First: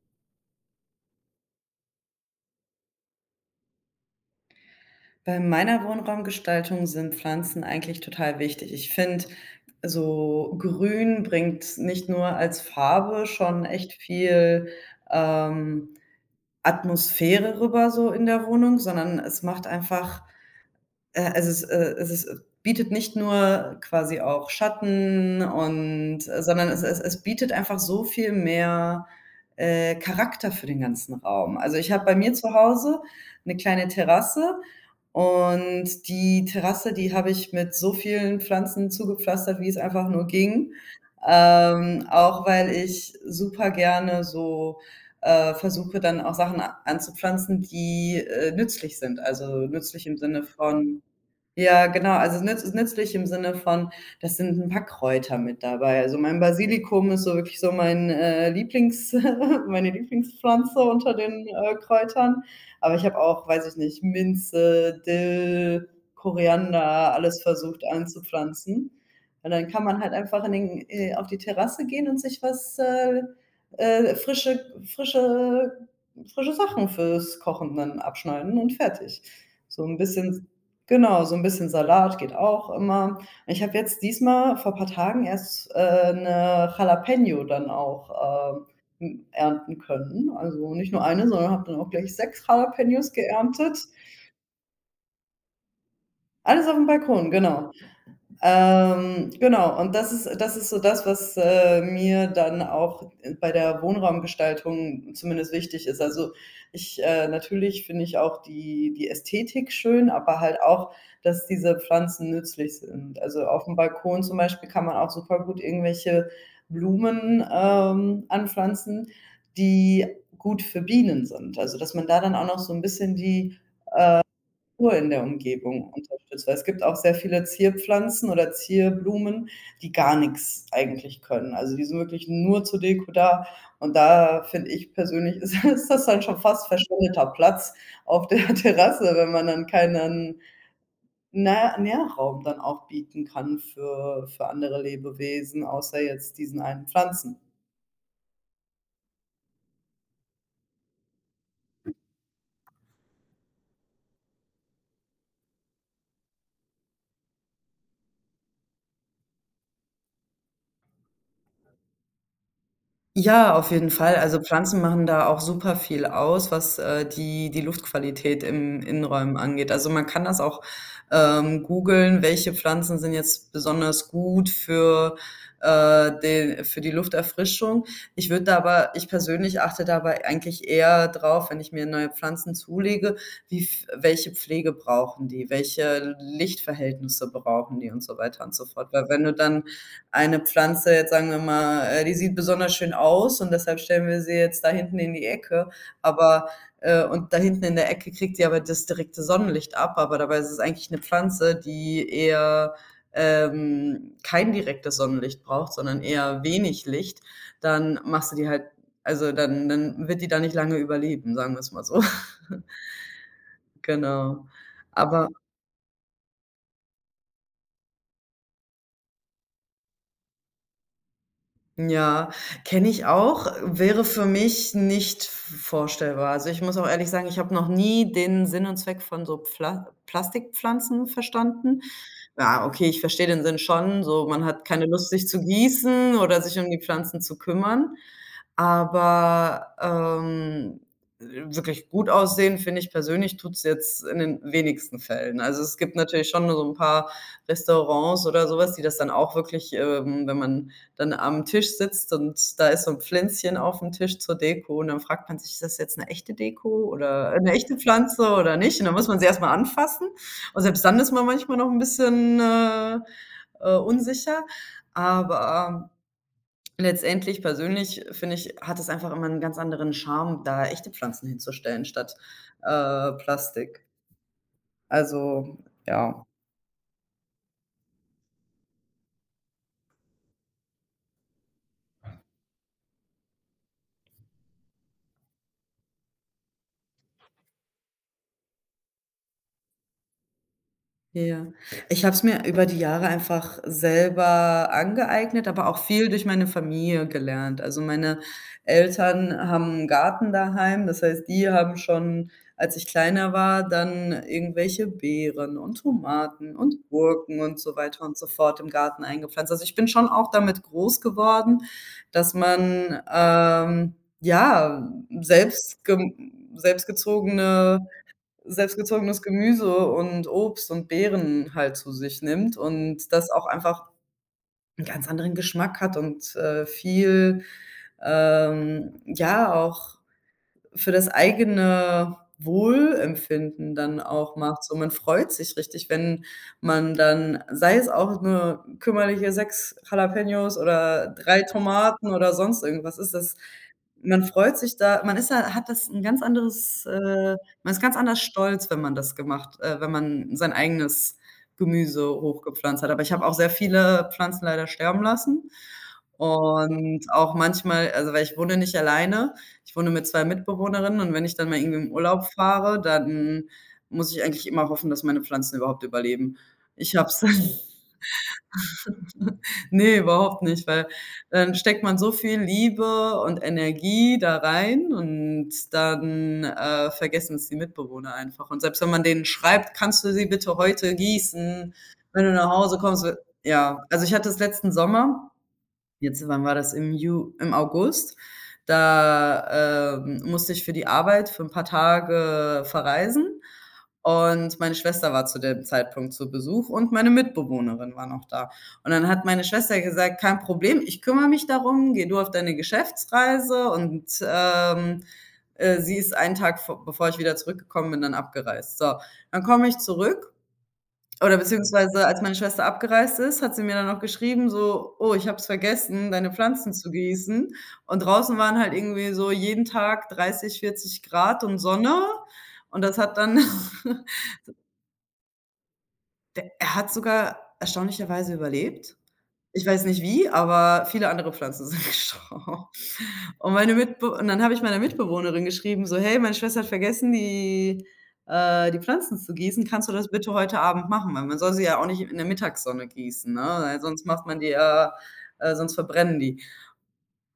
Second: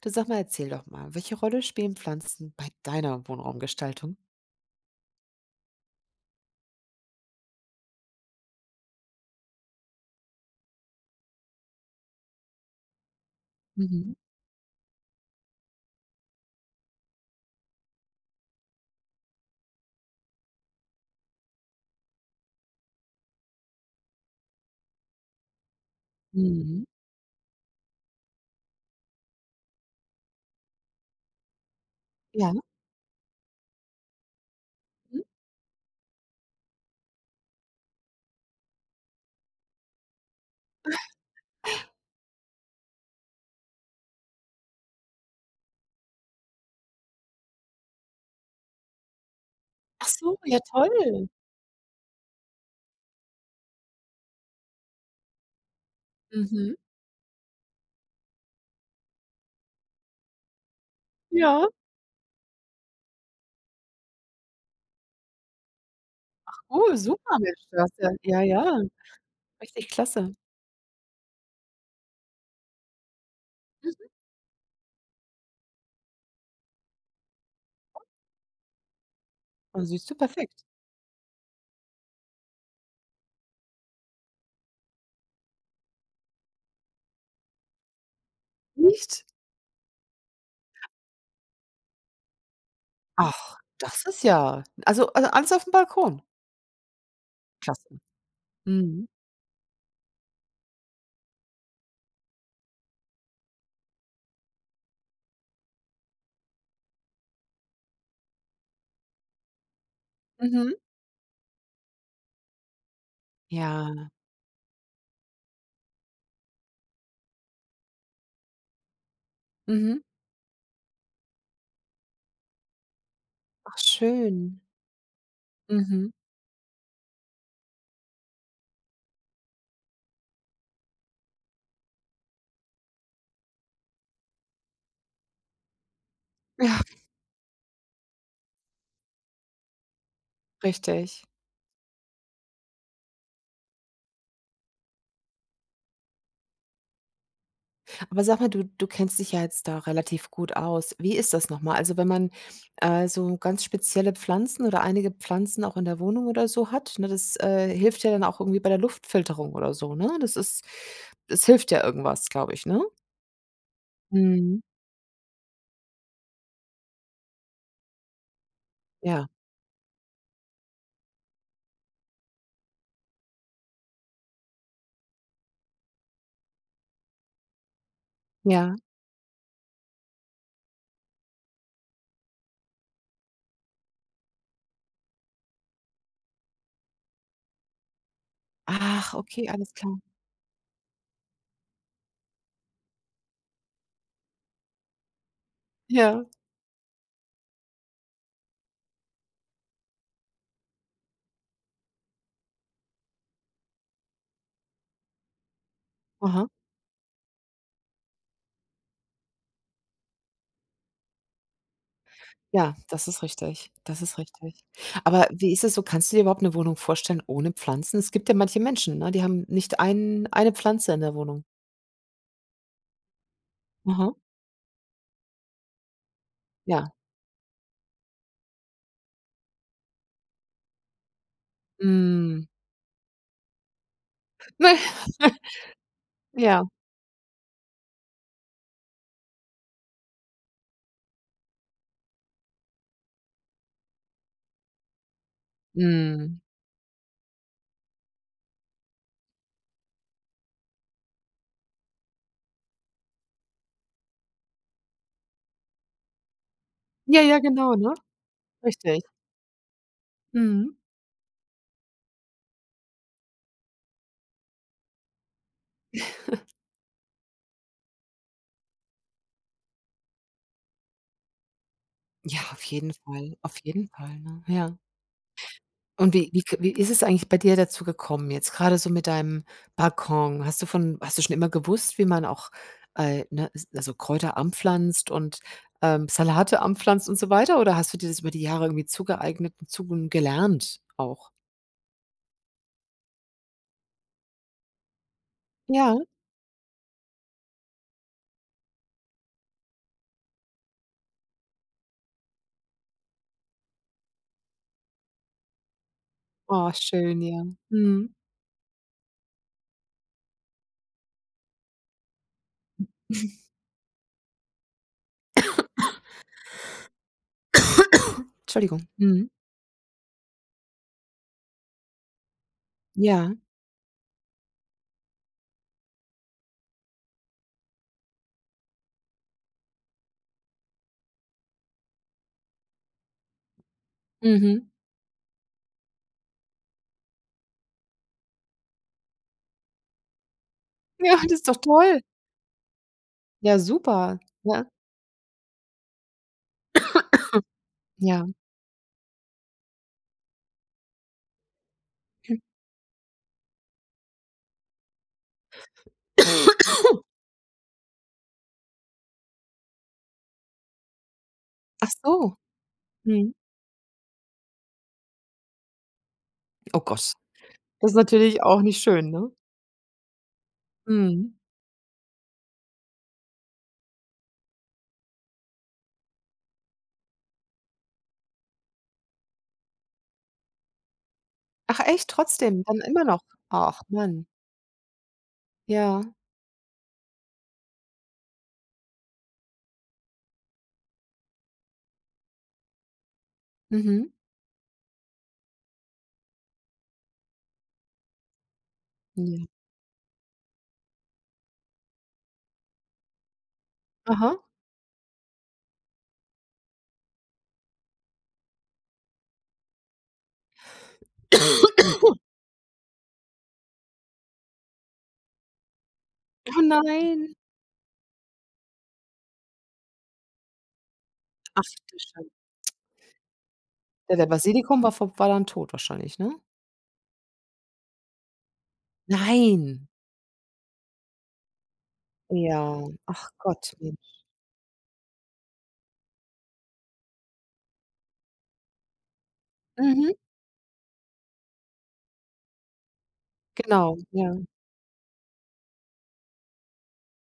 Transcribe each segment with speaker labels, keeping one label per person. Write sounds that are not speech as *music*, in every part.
Speaker 1: Du sag mal, erzähl doch mal, welche Rolle spielen Pflanzen bei deiner Wohnraumgestaltung?
Speaker 2: Bei meiner Wohnraumgestaltung sind Pflanzen eigentlich total wichtig. Ich finde, so grün bringt nicht nur als Farbe schon echt
Speaker 1: Mhm,
Speaker 2: viel, ähm, Atmosphäre rüber so in der Wohnung, sondern es macht einfach es ist bietet nicht nur quasi auch Schatten und sondern es
Speaker 1: mhm.
Speaker 2: es es bietet einfach so viel mehr, Charakter für den ganzen Raum. Also, ich habe bei mir
Speaker 1: Ja.
Speaker 2: zu Hause eine kleine Terrasse
Speaker 1: Mhm.
Speaker 2: und die Terrasse, die habe ich mit so vielen Pflanzen zugepflastert, wie es einfach nur ging. Auch weil ich super gerne so, versuche, dann auch Sachen a anzupflanzen, die, nützlich sind. Also, nützlich
Speaker 1: Ach
Speaker 2: im
Speaker 1: so,
Speaker 2: Sinne
Speaker 1: ja
Speaker 2: von,
Speaker 1: toll.
Speaker 2: ja, genau. Also nützlich im Sinne von, das sind ein paar Kräuter mit dabei. Also, mein
Speaker 1: Mhm.
Speaker 2: Basilikum ist so wirklich so mein, Lieblings *laughs* meine Lieblingspflanze unter den,
Speaker 1: Ja,
Speaker 2: Kräutern. Aber ich habe auch, weiß ich nicht, Minze, Dill,
Speaker 1: cool,
Speaker 2: Koriander,
Speaker 1: super
Speaker 2: alles
Speaker 1: Mensch, du
Speaker 2: versucht
Speaker 1: hast ja ja, ja,
Speaker 2: anzupflanzen. Und dann kann
Speaker 1: richtig
Speaker 2: man halt
Speaker 1: klasse.
Speaker 2: einfach in den auf die Terrasse gehen und sich was,
Speaker 1: Mhm.
Speaker 2: äh, frische frische frische Sachen fürs Kochen dann abschneiden und fertig.
Speaker 1: Ah,
Speaker 2: So ein
Speaker 1: siehst du,
Speaker 2: bisschen
Speaker 1: perfekt.
Speaker 2: Genau, so 'n bisschen Salat geht auch immer. Ich habe jetzt diesmal vor paar Tagen erst, 'ne Jalapeno dann auch, ähm,
Speaker 1: Nicht?
Speaker 2: ernten können. Also, nicht nur eine, sondern habe dann auch gleich 6 Jalapenos
Speaker 1: Ach,
Speaker 2: geerntet.
Speaker 1: das ist ja also alles auf dem Balkon.
Speaker 2: Alles aufm Balkon, genau.
Speaker 1: Klasse. Mhm.
Speaker 2: Genau, und das ist so das, was, mir dann auch bei der Wohnraumgestaltung zumindest wichtig ist. Also, ich natürlich finde ich auch die Ästhetik schön, aber halt
Speaker 1: Mhm.
Speaker 2: auch, dass diese Pflanzen nützlich sind. Also, auf dem
Speaker 1: Ja.
Speaker 2: Balkon zum Beispiel kann man auch super gut irgendwelche Blumen, anpflanzen,
Speaker 1: Mhm.
Speaker 2: die gut für Bienen sind. Also, dass man da dann auch noch so ein bisschen die
Speaker 1: Ach schön.
Speaker 2: Natur in der Umgebung
Speaker 1: Mhm.
Speaker 2: unterstützt. Weil es gibt auch sehr viele Zierpflanzen oder Zierblumen, die gar nichts eigentlich können. Also, die sind wirklich nur zur Deko da und da finde ich persönlich, *laughs* ist das dann schon fast
Speaker 1: Ja,
Speaker 2: verschwendeter Platz auf der *laughs* Terrasse, wenn man dann keinen
Speaker 1: richtig.
Speaker 2: Nährraum dann auch bieten kann für andere Lebewesen, außer jetzt diesen einen Pflanzen.
Speaker 1: Aber sag mal, du kennst dich ja jetzt da relativ gut aus. Wie ist das noch mal? Also, wenn man, so ganz spezielle Pflanzen oder einige Pflanzen auch in der Wohnung oder so hat, ne, das, hilft ja dann auch irgendwie bei der Luftfilterung oder so, ne? Das hilft ja irgendwas, glaube ich, ne?
Speaker 2: Ja, auf jeden Fall. Also,
Speaker 1: Mhm.
Speaker 2: Pflanzen machen da auch super viel aus, was, die Luftqualität im
Speaker 1: Ja,
Speaker 2: Innenräumen angeht. Also, man kann das auch, googeln, welche Pflanzen sind jetzt besonders gut für die Lufterfrischung. Ich würde da
Speaker 1: ja.
Speaker 2: aber ich persönlich achte dabei eigentlich eher drauf, wenn ich mir neue Pflanzen zulege, wie v welche Pflege brauchen die, welche Lichtverhältnisse brauchen die und so weiter und so fort. Weil
Speaker 1: Ach,
Speaker 2: wenn du
Speaker 1: okay,
Speaker 2: dann
Speaker 1: alles klar.
Speaker 2: eine Pflanze, jetzt sagen wir mal, die sieht besonders schön aus und deshalb stellen wir sie jetzt da hinten in die Ecke.
Speaker 1: Ja.
Speaker 2: Aber und da hinten in der Ecke kriegt sie aber das direkte Sonnenlicht ab, aber dabei ist es eigentlich eine Pflanze, die eher, kein direktes Sonnenlicht braucht, sondern eher
Speaker 1: Aha.
Speaker 2: wenig Licht. Dann machst du die halt also, dann wird die da nicht lange überleben, sagen wir es mal so. *laughs*
Speaker 1: Ja, das ist richtig. Das ist
Speaker 2: Genau.
Speaker 1: richtig.
Speaker 2: Aber
Speaker 1: Aber wie ist es so? Kannst du dir überhaupt eine Wohnung vorstellen ohne Pflanzen? Es gibt ja manche Menschen, ne, die haben nicht eine Pflanze in der Wohnung.
Speaker 2: Ja, kenne ich auch, wäre
Speaker 1: Aha,
Speaker 2: für mich nicht vorstellbar. Also, ich muss auch
Speaker 1: ja.
Speaker 2: ehrlich sagen, ich habe noch nie den Sinn und Zweck von so Pfla Plastikpflanzen verstanden.
Speaker 1: Mhm.
Speaker 2: Ja, okay, ich verstehe den Sinn schon, so man hat
Speaker 1: Ne.
Speaker 2: keine Lust, sich zu
Speaker 1: *laughs*
Speaker 2: gießen oder sich
Speaker 1: Ja.
Speaker 2: um die Pflanzen zu kümmern. Aber, wirklich gut aussehen, finde ich persönlich, tut es jetzt in den wenigsten Fällen. Also, es gibt natürlich
Speaker 1: Mhm.
Speaker 2: schon so ein paar Restaurants oder sowas, die das dann auch wirklich, wenn man dann am Tisch sitzt und da ist so ein Pflänzchen auf dem Tisch zur Deko und dann fragt man sich: „Ist das jetzt eine echte Deko
Speaker 1: Ja,
Speaker 2: oder
Speaker 1: ja,
Speaker 2: eine
Speaker 1: genau,
Speaker 2: echte
Speaker 1: ne?
Speaker 2: Pflanze oder nicht?" Und dann
Speaker 1: Richtig.
Speaker 2: muss man sie erst mal anfassen. Und
Speaker 1: Mhm.
Speaker 2: selbst dann ist man manchmal noch ein bisschen, unsicher. Aber Letztendlich persönlich, finde ich, hat es einfach immer einen ganz anderen Charme, da echte Pflanzen hinzustellen statt,
Speaker 1: Ja, Auf
Speaker 2: Plastik.
Speaker 1: jeden Fall, ne? Ja.
Speaker 2: Also,
Speaker 1: Und
Speaker 2: ja.
Speaker 1: wie ist es eigentlich bei dir dazu gekommen jetzt, gerade so mit deinem Balkon? Hast du schon immer gewusst, wie man auch, ne, s also Kräuter anpflanzt und, Salate anpflanzt und so weiter, oder hast du dir das über die Jahre irgendwie zugeeignet und zugen gelernt auch?
Speaker 2: Ja. Ich habe es mir über die Jahre einfach selber angeeignet, aber auch
Speaker 1: Ja?
Speaker 2: viel durch meine Familie gelernt. Also, meine Eltern haben einen Garten daheim, das heißt, die haben schon, als ich kleiner war, dann irgendwelche Beeren und Tomaten
Speaker 1: Oh,
Speaker 2: und
Speaker 1: schön,
Speaker 2: Gurken
Speaker 1: ja.
Speaker 2: und so weiter
Speaker 1: Mhm.
Speaker 2: und so fort im Garten eingepflanzt. Also, ich bin schon auch damit groß geworden, dass man, ja, selbst selbstgezogene
Speaker 1: Entschuldigung.
Speaker 2: selbstgezogenes
Speaker 1: Mhm.
Speaker 2: Gemüse und Obst und Beeren halt zu sich nimmt und das
Speaker 1: Ja.
Speaker 2: auch einfach 'n ganz anderen Geschmack hat und, viel, ja, auch für das eigene Wohlempfinden dann auch macht.
Speaker 1: Mhm.
Speaker 2: So, man freut sich richtig, wenn man dann sei es auch eine kümmerliche 6 Jalapenos oder
Speaker 1: Ja, das
Speaker 2: 3
Speaker 1: ist doch toll.
Speaker 2: Tomaten oder sonst irgendwas ist, das
Speaker 1: Ja, super,
Speaker 2: man freut
Speaker 1: ne?
Speaker 2: sich da, man ist da, hat das ein ganz anderes, man ist ganz anders
Speaker 1: Ja.
Speaker 2: stolz, wenn man das gemacht, wenn man sein eigenes Gemüse hochgepflanzt hat. Aber ich habe auch sehr viele Pflanzen leider sterben lassen und auch manchmal, also, weil ich wohne nicht alleine, ich wohne mit 2 Mitbewohnerinnen und wenn ich dann mal irgendwie in
Speaker 1: Ach
Speaker 2: Urlaub
Speaker 1: so.
Speaker 2: fahre,
Speaker 1: Mhm.
Speaker 2: dann muss ich eigentlich immer hoffen, dass meine Pflanzen überhaupt überleben.
Speaker 1: Oh
Speaker 2: Ich habe
Speaker 1: Gott,
Speaker 2: es,
Speaker 1: das ist
Speaker 2: *laughs*
Speaker 1: natürlich auch nicht schön, ne?
Speaker 2: ne, überhaupt nicht, weil
Speaker 1: Mhm.
Speaker 2: dann steckt man so viel Liebe und Energie da rein und dann, vergessen es die Mitbewohner einfach. Und selbst wenn man denen schreibt: „Kannst du sie bitte heute gießen,
Speaker 1: Ach echt,
Speaker 2: wenn du nach
Speaker 1: trotzdem,
Speaker 2: Hause
Speaker 1: dann immer
Speaker 2: kommst?"
Speaker 1: noch? Ach
Speaker 2: Ja, also ich
Speaker 1: Mann.
Speaker 2: hatte es letzten Sommer.
Speaker 1: Ja.
Speaker 2: Jetzt, wann war das? Im August. Da, musste ich für die Arbeit für 'n paar Tage verreisen
Speaker 1: Mhm.
Speaker 2: und meine Schwester war zu dem Zeitpunkt zu Besuch und meine Mitbewohnerin war noch da. Und dann hat meine
Speaker 1: Ja.
Speaker 2: Schwester gesagt: „Kein Problem, ich kümmere mich darum, geh du auf deine Geschäftsreise" und,
Speaker 1: Aha.
Speaker 2: sie ist einen Tag v bevor ich wieder zurückgekommen bin, dann abgereist. So, dann komme ich zurück, oder
Speaker 1: *coughs*
Speaker 2: beziehungsweise als meine Schwester abgereist ist, hat sie mir dann noch geschrieben so: „Oh, ich habe es vergessen, deine
Speaker 1: Oh
Speaker 2: Pflanzen zu
Speaker 1: nein.
Speaker 2: gießen." Und draußen waren halt irgendwie so jeden Tag 30, 40 Grad und
Speaker 1: Ach du
Speaker 2: Sonne
Speaker 1: Schande.
Speaker 2: und das hat dann
Speaker 1: Ja,
Speaker 2: *laughs*
Speaker 1: der Basilikum war dann tot wahrscheinlich, ne?
Speaker 2: Er hat sogar erstaunlicherweise überlebt. Ich weiß
Speaker 1: Nein.
Speaker 2: nicht wie, aber viele andere Pflanzen sind *laughs* gestorben.
Speaker 1: Ja. Ach
Speaker 2: Und meine
Speaker 1: Gott,
Speaker 2: Mitbe
Speaker 1: Mensch.
Speaker 2: und dann habe ich meiner Mitbewohnerin geschrieben, so: „Hey, meine Schwester hat vergessen, die Pflanzen zu gießen. Kannst du das
Speaker 1: Mhm.
Speaker 2: bitte heute Abend machen?" Weil man soll sie ja auch nicht in der Mittagssonne gießen, ne? Weil
Speaker 1: Genau,
Speaker 2: sonst macht man
Speaker 1: ja.
Speaker 2: die ja, sonst verbrennen die.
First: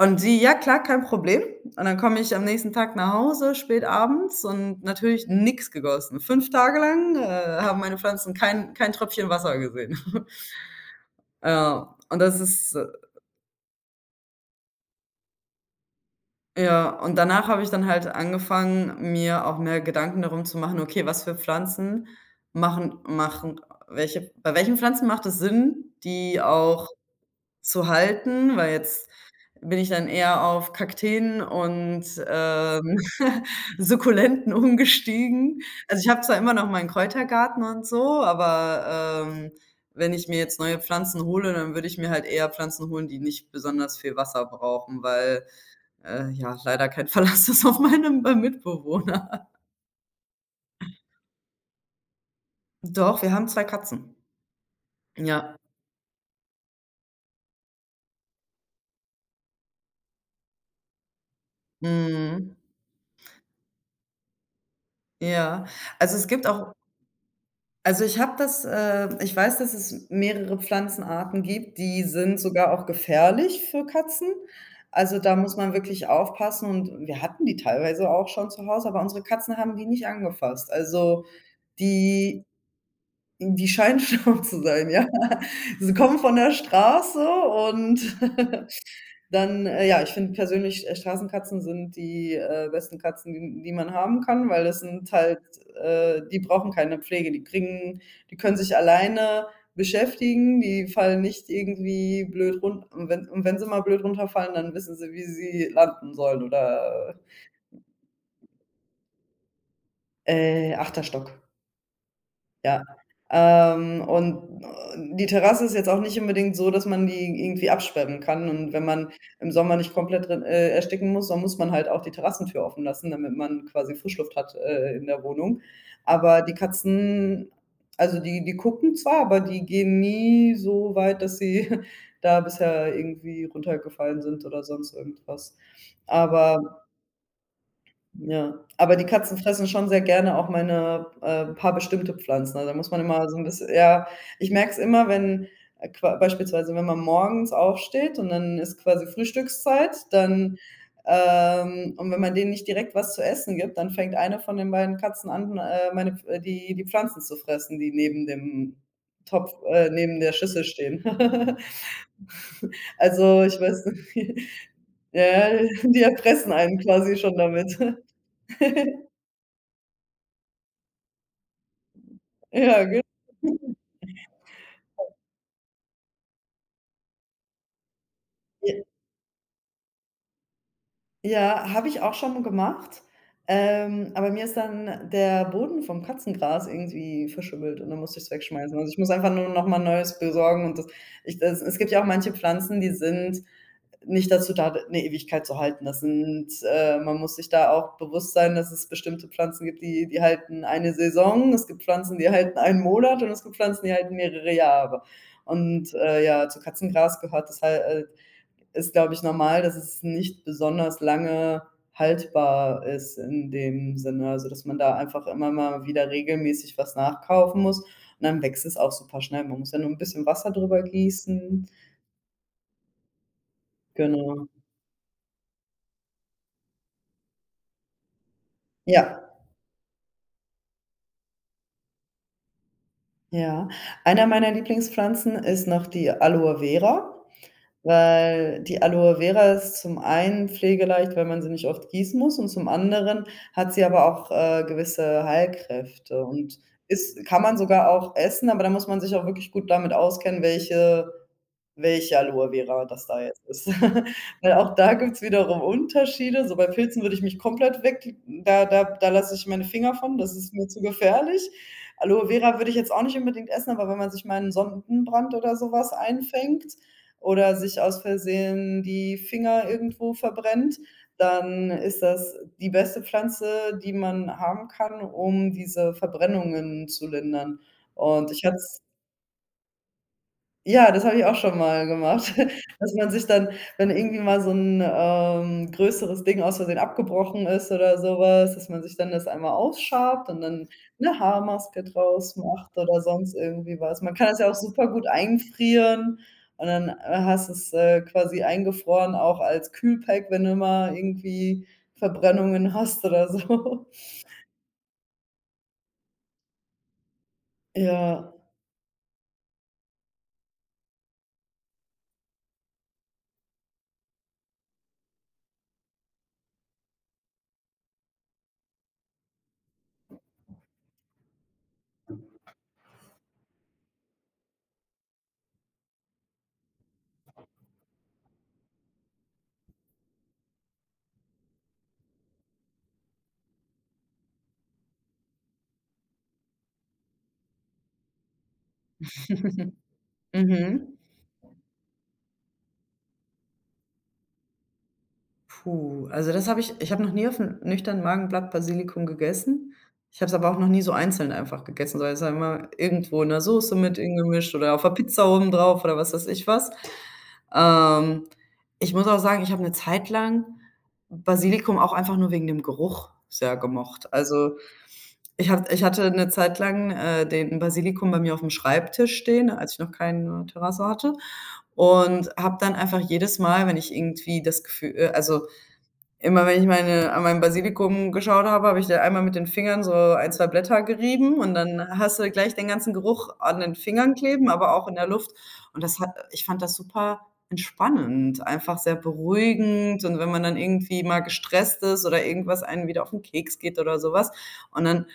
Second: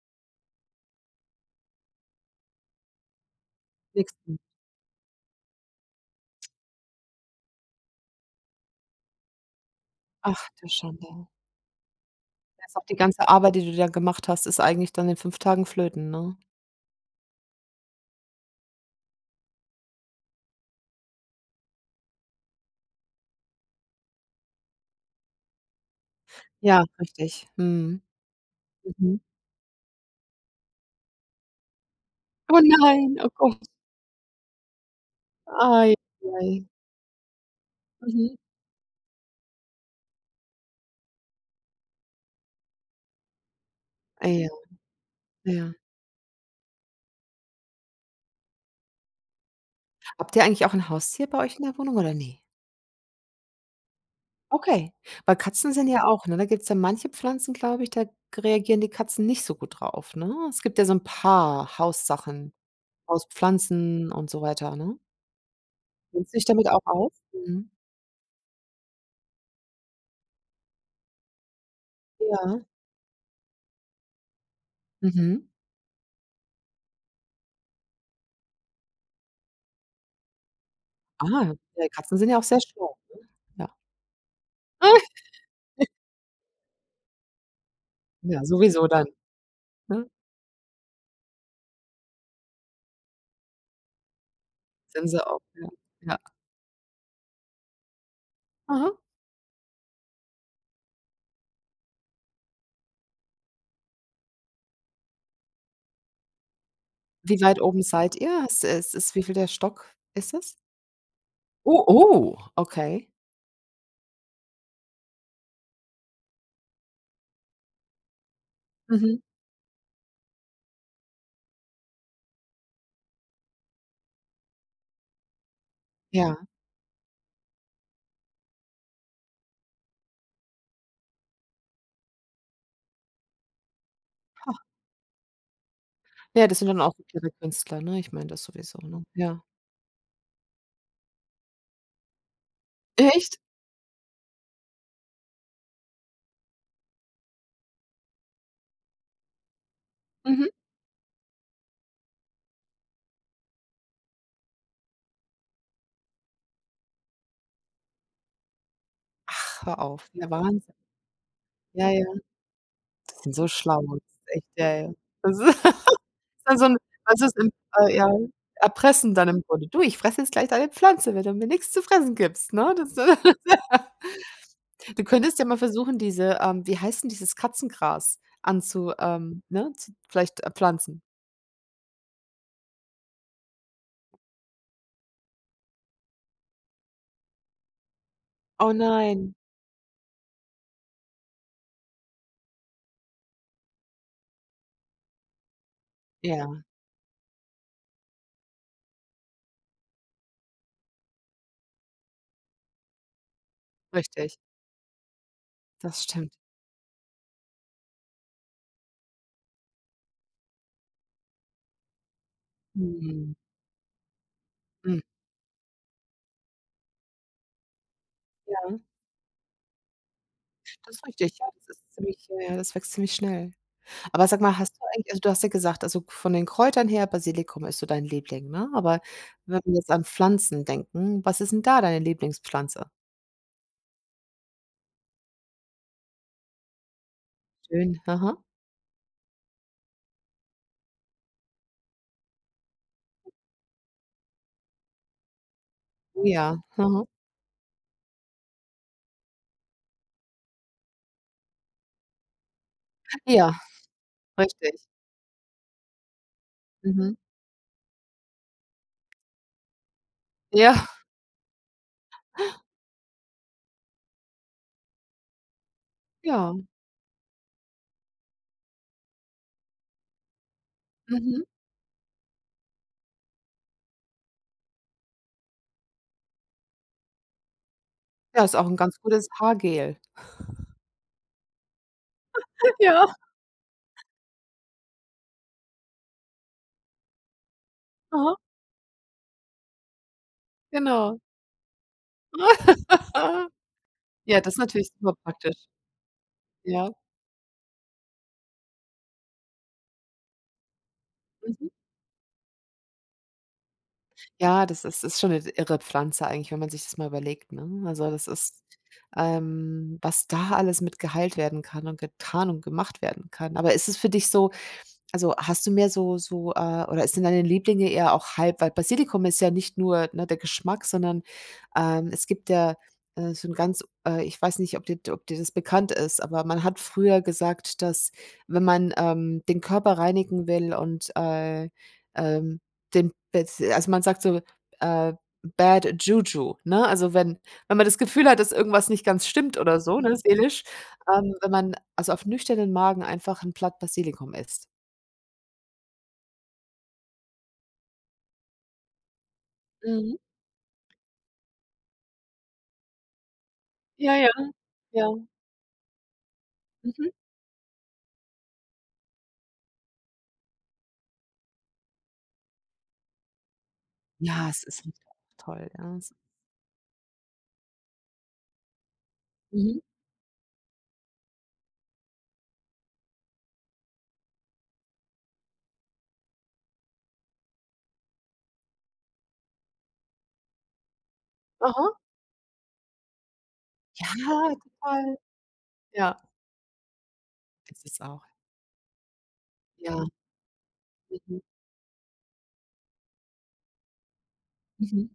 Speaker 2: Und sie: „Ja klar, kein Problem." Und dann komme ich am nächsten Tag nach Hause spät
Speaker 1: Nix mehr.
Speaker 2: abends und natürlich nix gegossen. 5 Tage lang, haben meine Pflanzen kein Tröpfchen Wasser gesehen. *laughs*
Speaker 1: Ach du Schande.
Speaker 2: Ja, und das
Speaker 1: Da
Speaker 2: ist,
Speaker 1: ist auch die ganze Arbeit, die du da gemacht hast, ist eigentlich dann in 5 Tagen flöten, ne?
Speaker 2: ja, und danach habe ich dann halt angefangen, mir auch mehr Gedanken darum zu machen: „Okay, was für Pflanzen machen machen welche bei welchen Pflanzen macht es Sinn, die
Speaker 1: Ja,
Speaker 2: auch
Speaker 1: richtig.
Speaker 2: zu
Speaker 1: Mhm.
Speaker 2: halten?" Weil jetzt
Speaker 1: Mhm.
Speaker 2: Bin ich dann eher auf Kakteen und,
Speaker 1: Oh nein, oh Gott.
Speaker 2: *laughs* Sukkulenten umgestiegen.
Speaker 1: Ei,
Speaker 2: Also, ich habe zwar immer
Speaker 1: ei.
Speaker 2: noch meinen Kräutergarten und so,
Speaker 1: Mhm.
Speaker 2: aber, wenn ich mir jetzt neue Pflanzen hole, dann würde ich mir halt eher Pflanzen holen, die nicht besonders viel Wasser
Speaker 1: Ja,
Speaker 2: brauchen, weil,
Speaker 1: ja.
Speaker 2: ja, leider kein *laughs* Verlass ist auf meinem, Mitbewohner.
Speaker 1: Habt ihr eigentlich auch 'n Haustier bei euch in der Wohnung, oder ne?
Speaker 2: Doch, wir haben 2 Katzen.
Speaker 1: Okay, weil
Speaker 2: Ja.
Speaker 1: Katzen sind ja auch, ne, da gibt's ja manche Pflanzen, glaube ich, da reagieren die Katzen nicht so gut drauf, ne? Es gibt ja so 'n paar Haussachen,
Speaker 2: Mhm.
Speaker 1: Hauspflanzen und so weiter, ne?
Speaker 2: Ja. Also, es
Speaker 1: Kennst du dich
Speaker 2: gibt
Speaker 1: damit
Speaker 2: auch
Speaker 1: auch aus? Mhm.
Speaker 2: Also, ich weiß, dass es mehrere Pflanzenarten gibt, die sind
Speaker 1: Ja.
Speaker 2: sogar auch gefährlich für Katzen. Also, da
Speaker 1: Mhm.
Speaker 2: muss man wirklich aufpassen und wir hatten die teilweise auch schon zu Hause, aber unsere Katzen haben die nicht angefasst. Also,
Speaker 1: Ah, ja, Katzen sind ja auch
Speaker 2: die
Speaker 1: sehr schlau, ne?
Speaker 2: die
Speaker 1: Ja.
Speaker 2: scheinen *laughs* schlau zu sein, ja. Sie kommen von der Straße und
Speaker 1: Ja, sowieso dann,
Speaker 2: *laughs* Dann, ja,
Speaker 1: ne?
Speaker 2: ich finde persönlich, Straßenkatzen sind die, besten Katzen, die die man haben kann, weil das
Speaker 1: Sind
Speaker 2: sind
Speaker 1: sie
Speaker 2: halt,
Speaker 1: auch, ja. Ja.
Speaker 2: die brauchen keine Pflege. Die können sich
Speaker 1: Aha.
Speaker 2: alleine beschäftigen, die fallen nicht irgendwie blöd runter und wenn sie mal blöd runterfallen, dann wissen sie, wie sie landen sollen oder,
Speaker 1: Wie weit oben seid ihr? Es ist, wie viel der Stock ist es?
Speaker 2: 8.
Speaker 1: Oh, oh,
Speaker 2: Ja,
Speaker 1: okay.
Speaker 2: und, die Terrasse ist jetzt auch nicht unbedingt so, dass man die irgendwie absperren kann und wenn man
Speaker 1: Mhm,
Speaker 2: im Sommer nicht komplett drin, ersticken muss, dann muss man halt auch die Terrassentür offen lassen, damit man quasi Frischluft hat, in der Wohnung. Aber
Speaker 1: ja.
Speaker 2: die Katzen, also die gucken zwar, aber die gehen nie so weit, dass sie *laughs* da bisher irgendwie runtergefallen sind oder sonst irgendwas.
Speaker 1: Ja, das sind
Speaker 2: Aber
Speaker 1: dann auch *unintelligible* andere Künstler, ne? Ich meine das
Speaker 2: ja,
Speaker 1: sowieso,
Speaker 2: aber
Speaker 1: ne?
Speaker 2: die Katzen
Speaker 1: Ja.
Speaker 2: fressen schon sehr gerne auch meine, paar bestimmte Pflanzen. Also, da muss man immer so
Speaker 1: Echt?
Speaker 2: 'n bisschen ja, ich merke es immer, wenn, qua beispielsweise, wenn man morgens aufsteht und dann ist quasi Frühstückszeit,
Speaker 1: Mhm.
Speaker 2: dann und wenn man denen nicht direkt was zu essen gibt, dann fängt eine von den beiden Katzen an, meine Pf die die Pflanzen zu fressen, die neben dem Topf
Speaker 1: Ach, hör auf.
Speaker 2: neben
Speaker 1: Ja,
Speaker 2: der Schüssel
Speaker 1: Wahnsinn.
Speaker 2: stehen. *laughs*
Speaker 1: Ja, ja, die sind
Speaker 2: Also,
Speaker 1: so
Speaker 2: ich
Speaker 1: schlau.
Speaker 2: weiß
Speaker 1: Das ist
Speaker 2: nicht.
Speaker 1: echt,
Speaker 2: *laughs*
Speaker 1: ja, ja. Das ist
Speaker 2: Ja,
Speaker 1: *laughs*
Speaker 2: die erpressen
Speaker 1: dann so 'n,
Speaker 2: einen quasi
Speaker 1: das
Speaker 2: schon
Speaker 1: ist im
Speaker 2: damit.
Speaker 1: ja, erpressen dann im Grunde. „Du, ich fresse jetzt gleich deine Pflanze, wenn du mir nix zu fressen gibst", ne?
Speaker 2: Ja,
Speaker 1: Das
Speaker 2: ge
Speaker 1: *laughs* du könntest ja mal versuchen, diese, wie heißt 'n dieses Katzengras,
Speaker 2: J
Speaker 1: anzu ne, zu vielleicht, pflanzen.
Speaker 2: Ja, habe ich auch schon gemacht, aber mir ist dann der Boden vom Katzengras irgendwie verschimmelt und dann musste ich's
Speaker 1: Oh
Speaker 2: wegschmeißen. Also, ich muss einfach
Speaker 1: nein.
Speaker 2: nur noch mal Neues besorgen und das ich das es gibt ja auch manche Pflanzen, die sind nicht dazu da, 'ne Ewigkeit zu halten. Das
Speaker 1: Ja,
Speaker 2: sind Man muss sich da auch bewusst sein, dass es bestimmte Pflanzen gibt, die die halten eine Saison, es gibt Pflanzen, die halten einen Monat und es gibt Pflanzen, die halten
Speaker 1: richtig.
Speaker 2: mehrere Jahre. Und,
Speaker 1: Das stimmt.
Speaker 2: ja, zu Katzengras gehört das halt, ist, glaube ich, normal, dass es nicht besonders lange haltbar ist
Speaker 1: Mhm.
Speaker 2: in dem Sinne. Also, dass man da
Speaker 1: Mhm.
Speaker 2: einfach immer mal wieder regelmäßig was nachkaufen muss und dann wächst es
Speaker 1: Ja,
Speaker 2: auch super schnell. Man muss ja nur ein bisschen Wasser drüber
Speaker 1: das ist richtig. Ja,
Speaker 2: gießen.
Speaker 1: das ist ziemlich, ja, ja, das wächst ziemlich schnell. Aber sag
Speaker 2: Genau.
Speaker 1: mal, hast du eigentlich, also, du hast ja gesagt, also, von den Kräutern her, Basilikum ist so dein Liebling, ne? Aber
Speaker 2: Ja,
Speaker 1: wenn wir jetzt an Pflanzen denken, was ist 'n da deine Lieblingspflanze?
Speaker 2: ja. Einer meiner Lieblingspflanzen ist noch die Aloe Vera.
Speaker 1: Schön. Aha.
Speaker 2: Weil die Aloe Vera ist zum einen pflegeleicht, weil man sie nicht oft gießen muss und zum anderen hat sie aber auch, gewisse Heilkräfte und
Speaker 1: Ja. Mhm.
Speaker 2: ist kann man sogar auch essen, aber da muss man sich auch wirklich gut damit auskennen, welche Aloe Vera das da jetzt
Speaker 1: Ja,
Speaker 2: ist. *laughs* Weil
Speaker 1: richtig.
Speaker 2: auch da gibt's wiederum Unterschiede. So bei Pilzen würde
Speaker 1: Mhm.
Speaker 2: ich mich komplett weg da lasse ich meine Finger von, das ist mir zu
Speaker 1: Ja,
Speaker 2: gefährlich. Aloe Vera würde ich jetzt auch nicht unbedingt essen, aber wenn man sich mal einen Sonnenbrand oder sowas
Speaker 1: ja.
Speaker 2: einfängt oder sich aus Versehen die Finger irgendwo verbrennt,
Speaker 1: Mhm.
Speaker 2: dann ist das die beste Pflanze, die man haben kann, um diese Verbrennungen zu lindern. Und ich
Speaker 1: Ja, ist
Speaker 2: hatte
Speaker 1: auch 'n ganz gutes Haargel.
Speaker 2: ja, das habe ich auch schon mal gemacht,
Speaker 1: *laughs*
Speaker 2: *laughs* dass
Speaker 1: Ja.
Speaker 2: man sich dann wenn irgendwie mal so 'n, größeres Ding aus Versehen abgebrochen ist oder so
Speaker 1: Aha.
Speaker 2: was, dass man sich dann das einmal ausschabt und dann 'ne
Speaker 1: Genau.
Speaker 2: Haarmaske draus macht
Speaker 1: *laughs*
Speaker 2: oder sonst irgendwie was. Man kann das
Speaker 1: Ja,
Speaker 2: ja auch
Speaker 1: das ist
Speaker 2: super
Speaker 1: natürlich
Speaker 2: gut
Speaker 1: super praktisch.
Speaker 2: einfrieren und dann,
Speaker 1: Ja.
Speaker 2: hast du's, quasi eingefroren, auch als Kühlpack, wenn du mal irgendwie
Speaker 1: Mhm.
Speaker 2: Verbrennungen hast oder so. *laughs*
Speaker 1: Ja, das ist schon eine irre Pflanze eigentlich, wenn man sich das mal überlegt, ne? Also, das
Speaker 2: Ja.
Speaker 1: ist, was da alles mit geheilt werden kann und getan und gemacht werden kann. Aber ist es für dich so, also, hast du mehr so oder sind deine Lieblinge eher auch halb, weil Basilikum ist ja nicht nur, ne, der Geschmack, sondern, es gibt ja, so ein ganz ich weiß nicht, ob dir das bekannt ist, aber man hat früher gesagt, dass, wenn man, den Körper reinigen will und, ähm, den also, man sagt so, äh, Bad Juju, ne? Also, wenn man das Gefühl hat, dass irgendwas nicht ganz stimmt oder so, ne, seelisch,
Speaker 2: Mhm.
Speaker 1: wenn man, also, auf nüchternen Magen einfach 'n Blatt Basilikum isst.
Speaker 2: Puh, also das habe ich ich habe noch nie auf'm nüchternen Magen Blatt Basilikum gegessen.
Speaker 1: Mhm.
Speaker 2: Ich habe es aber auch noch nie so einzeln einfach gegessen, sondern es war immer irgendwo in der Soße mit
Speaker 1: Ja, ja.
Speaker 2: eingemischt oder auf 'ner
Speaker 1: Ja.
Speaker 2: Pizza oben drauf oder was weiß ich was.
Speaker 1: Mhm.
Speaker 2: Ähm, ich muss auch sagen, ich habe eine Zeit lang Basilikum auch einfach nur wegen dem Geruch sehr gemocht.
Speaker 1: Ja,
Speaker 2: Also,
Speaker 1: es riecht auch toll,
Speaker 2: ich
Speaker 1: ja.
Speaker 2: hatte
Speaker 1: Es
Speaker 2: eine Zeit lang, den Basilikum bei mir auf dem Schreibtisch stehen, als ich
Speaker 1: Mhm.
Speaker 2: noch keine Terrasse hatte und habe dann einfach jedes Mal, wenn ich irgendwie das Gefühl, immer wenn ich meine an meinem Basilikum geschaut habe, habe ich da einmal mit den Fingern so ein 2 Blätter gerieben und dann
Speaker 1: Aha.
Speaker 2: hast du gleich den ganzen Geruch an den
Speaker 1: Ja,
Speaker 2: Fingern kleben, aber auch in der
Speaker 1: total.
Speaker 2: Luft. Und das hat
Speaker 1: Ja,
Speaker 2: ich fand das super
Speaker 1: ist es auch.
Speaker 2: entspannend, einfach sehr beruhigend
Speaker 1: Ja.
Speaker 2: und wenn man dann irgendwie mal
Speaker 1: Mhm.
Speaker 2: gestresst ist oder irgendwas einen wieder auf den Keks geht oder sowas und dann
Speaker 1: Mhm.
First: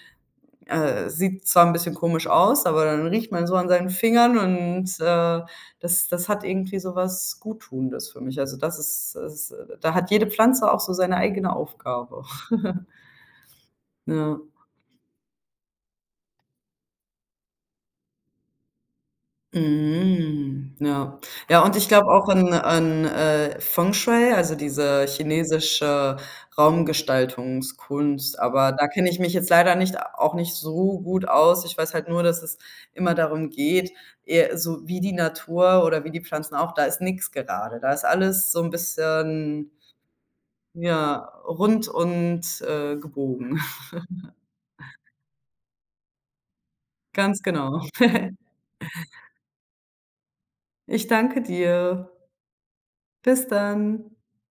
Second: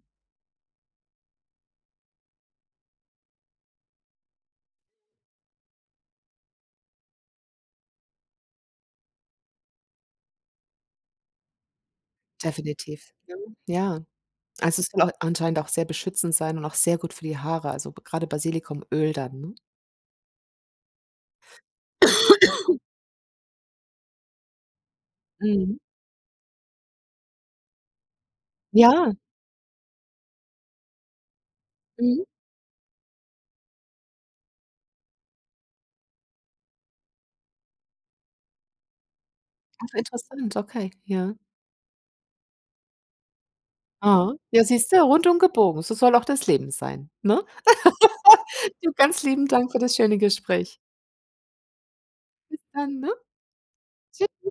Speaker 2: sieht zwar 'n bisschen komisch aus, aber dann riecht man so an seinen Fingern und, das hat irgendwie so was Guttunendes für mich. Also, das ist ist da hat jede Pflanze auch so seine eigene Aufgabe. *laughs*
Speaker 1: Definitiv. Ja. Ja.
Speaker 2: Ja.
Speaker 1: Also, es soll auch anscheinend auch sehr beschützend sein und auch sehr gut für die Haare, also, grade Basilikumöl dann, ne?
Speaker 2: Mhm, ja. Ja, und ich glaube auch an an Feng Shui, also diese
Speaker 1: Mhm.
Speaker 2: chinesische Raumgestaltungskunst, aber da kenne
Speaker 1: Ja,
Speaker 2: ich mich jetzt leider nicht auch nicht so gut aus. Ich weiß halt nur,
Speaker 1: mhm.
Speaker 2: dass es immer darum geht, eher so wie die Natur oder wie die Pflanzen auch, da ist nichts gerade. Da ist alles so ein bisschen,
Speaker 1: Ach, interessant, okay,
Speaker 2: ja,
Speaker 1: ja.
Speaker 2: rund und, gebogen. *laughs*
Speaker 1: Ah, ja, siehst du, rundum gebogen. So soll auch das Leben sein,
Speaker 2: Ganz
Speaker 1: ne?
Speaker 2: genau. *laughs*
Speaker 1: *laughs* Du, ganz lieben Dank für das schöne Gespräch.
Speaker 2: Ich danke dir.
Speaker 1: Bis dann, ne?
Speaker 2: Bis dann.
Speaker 1: Tschü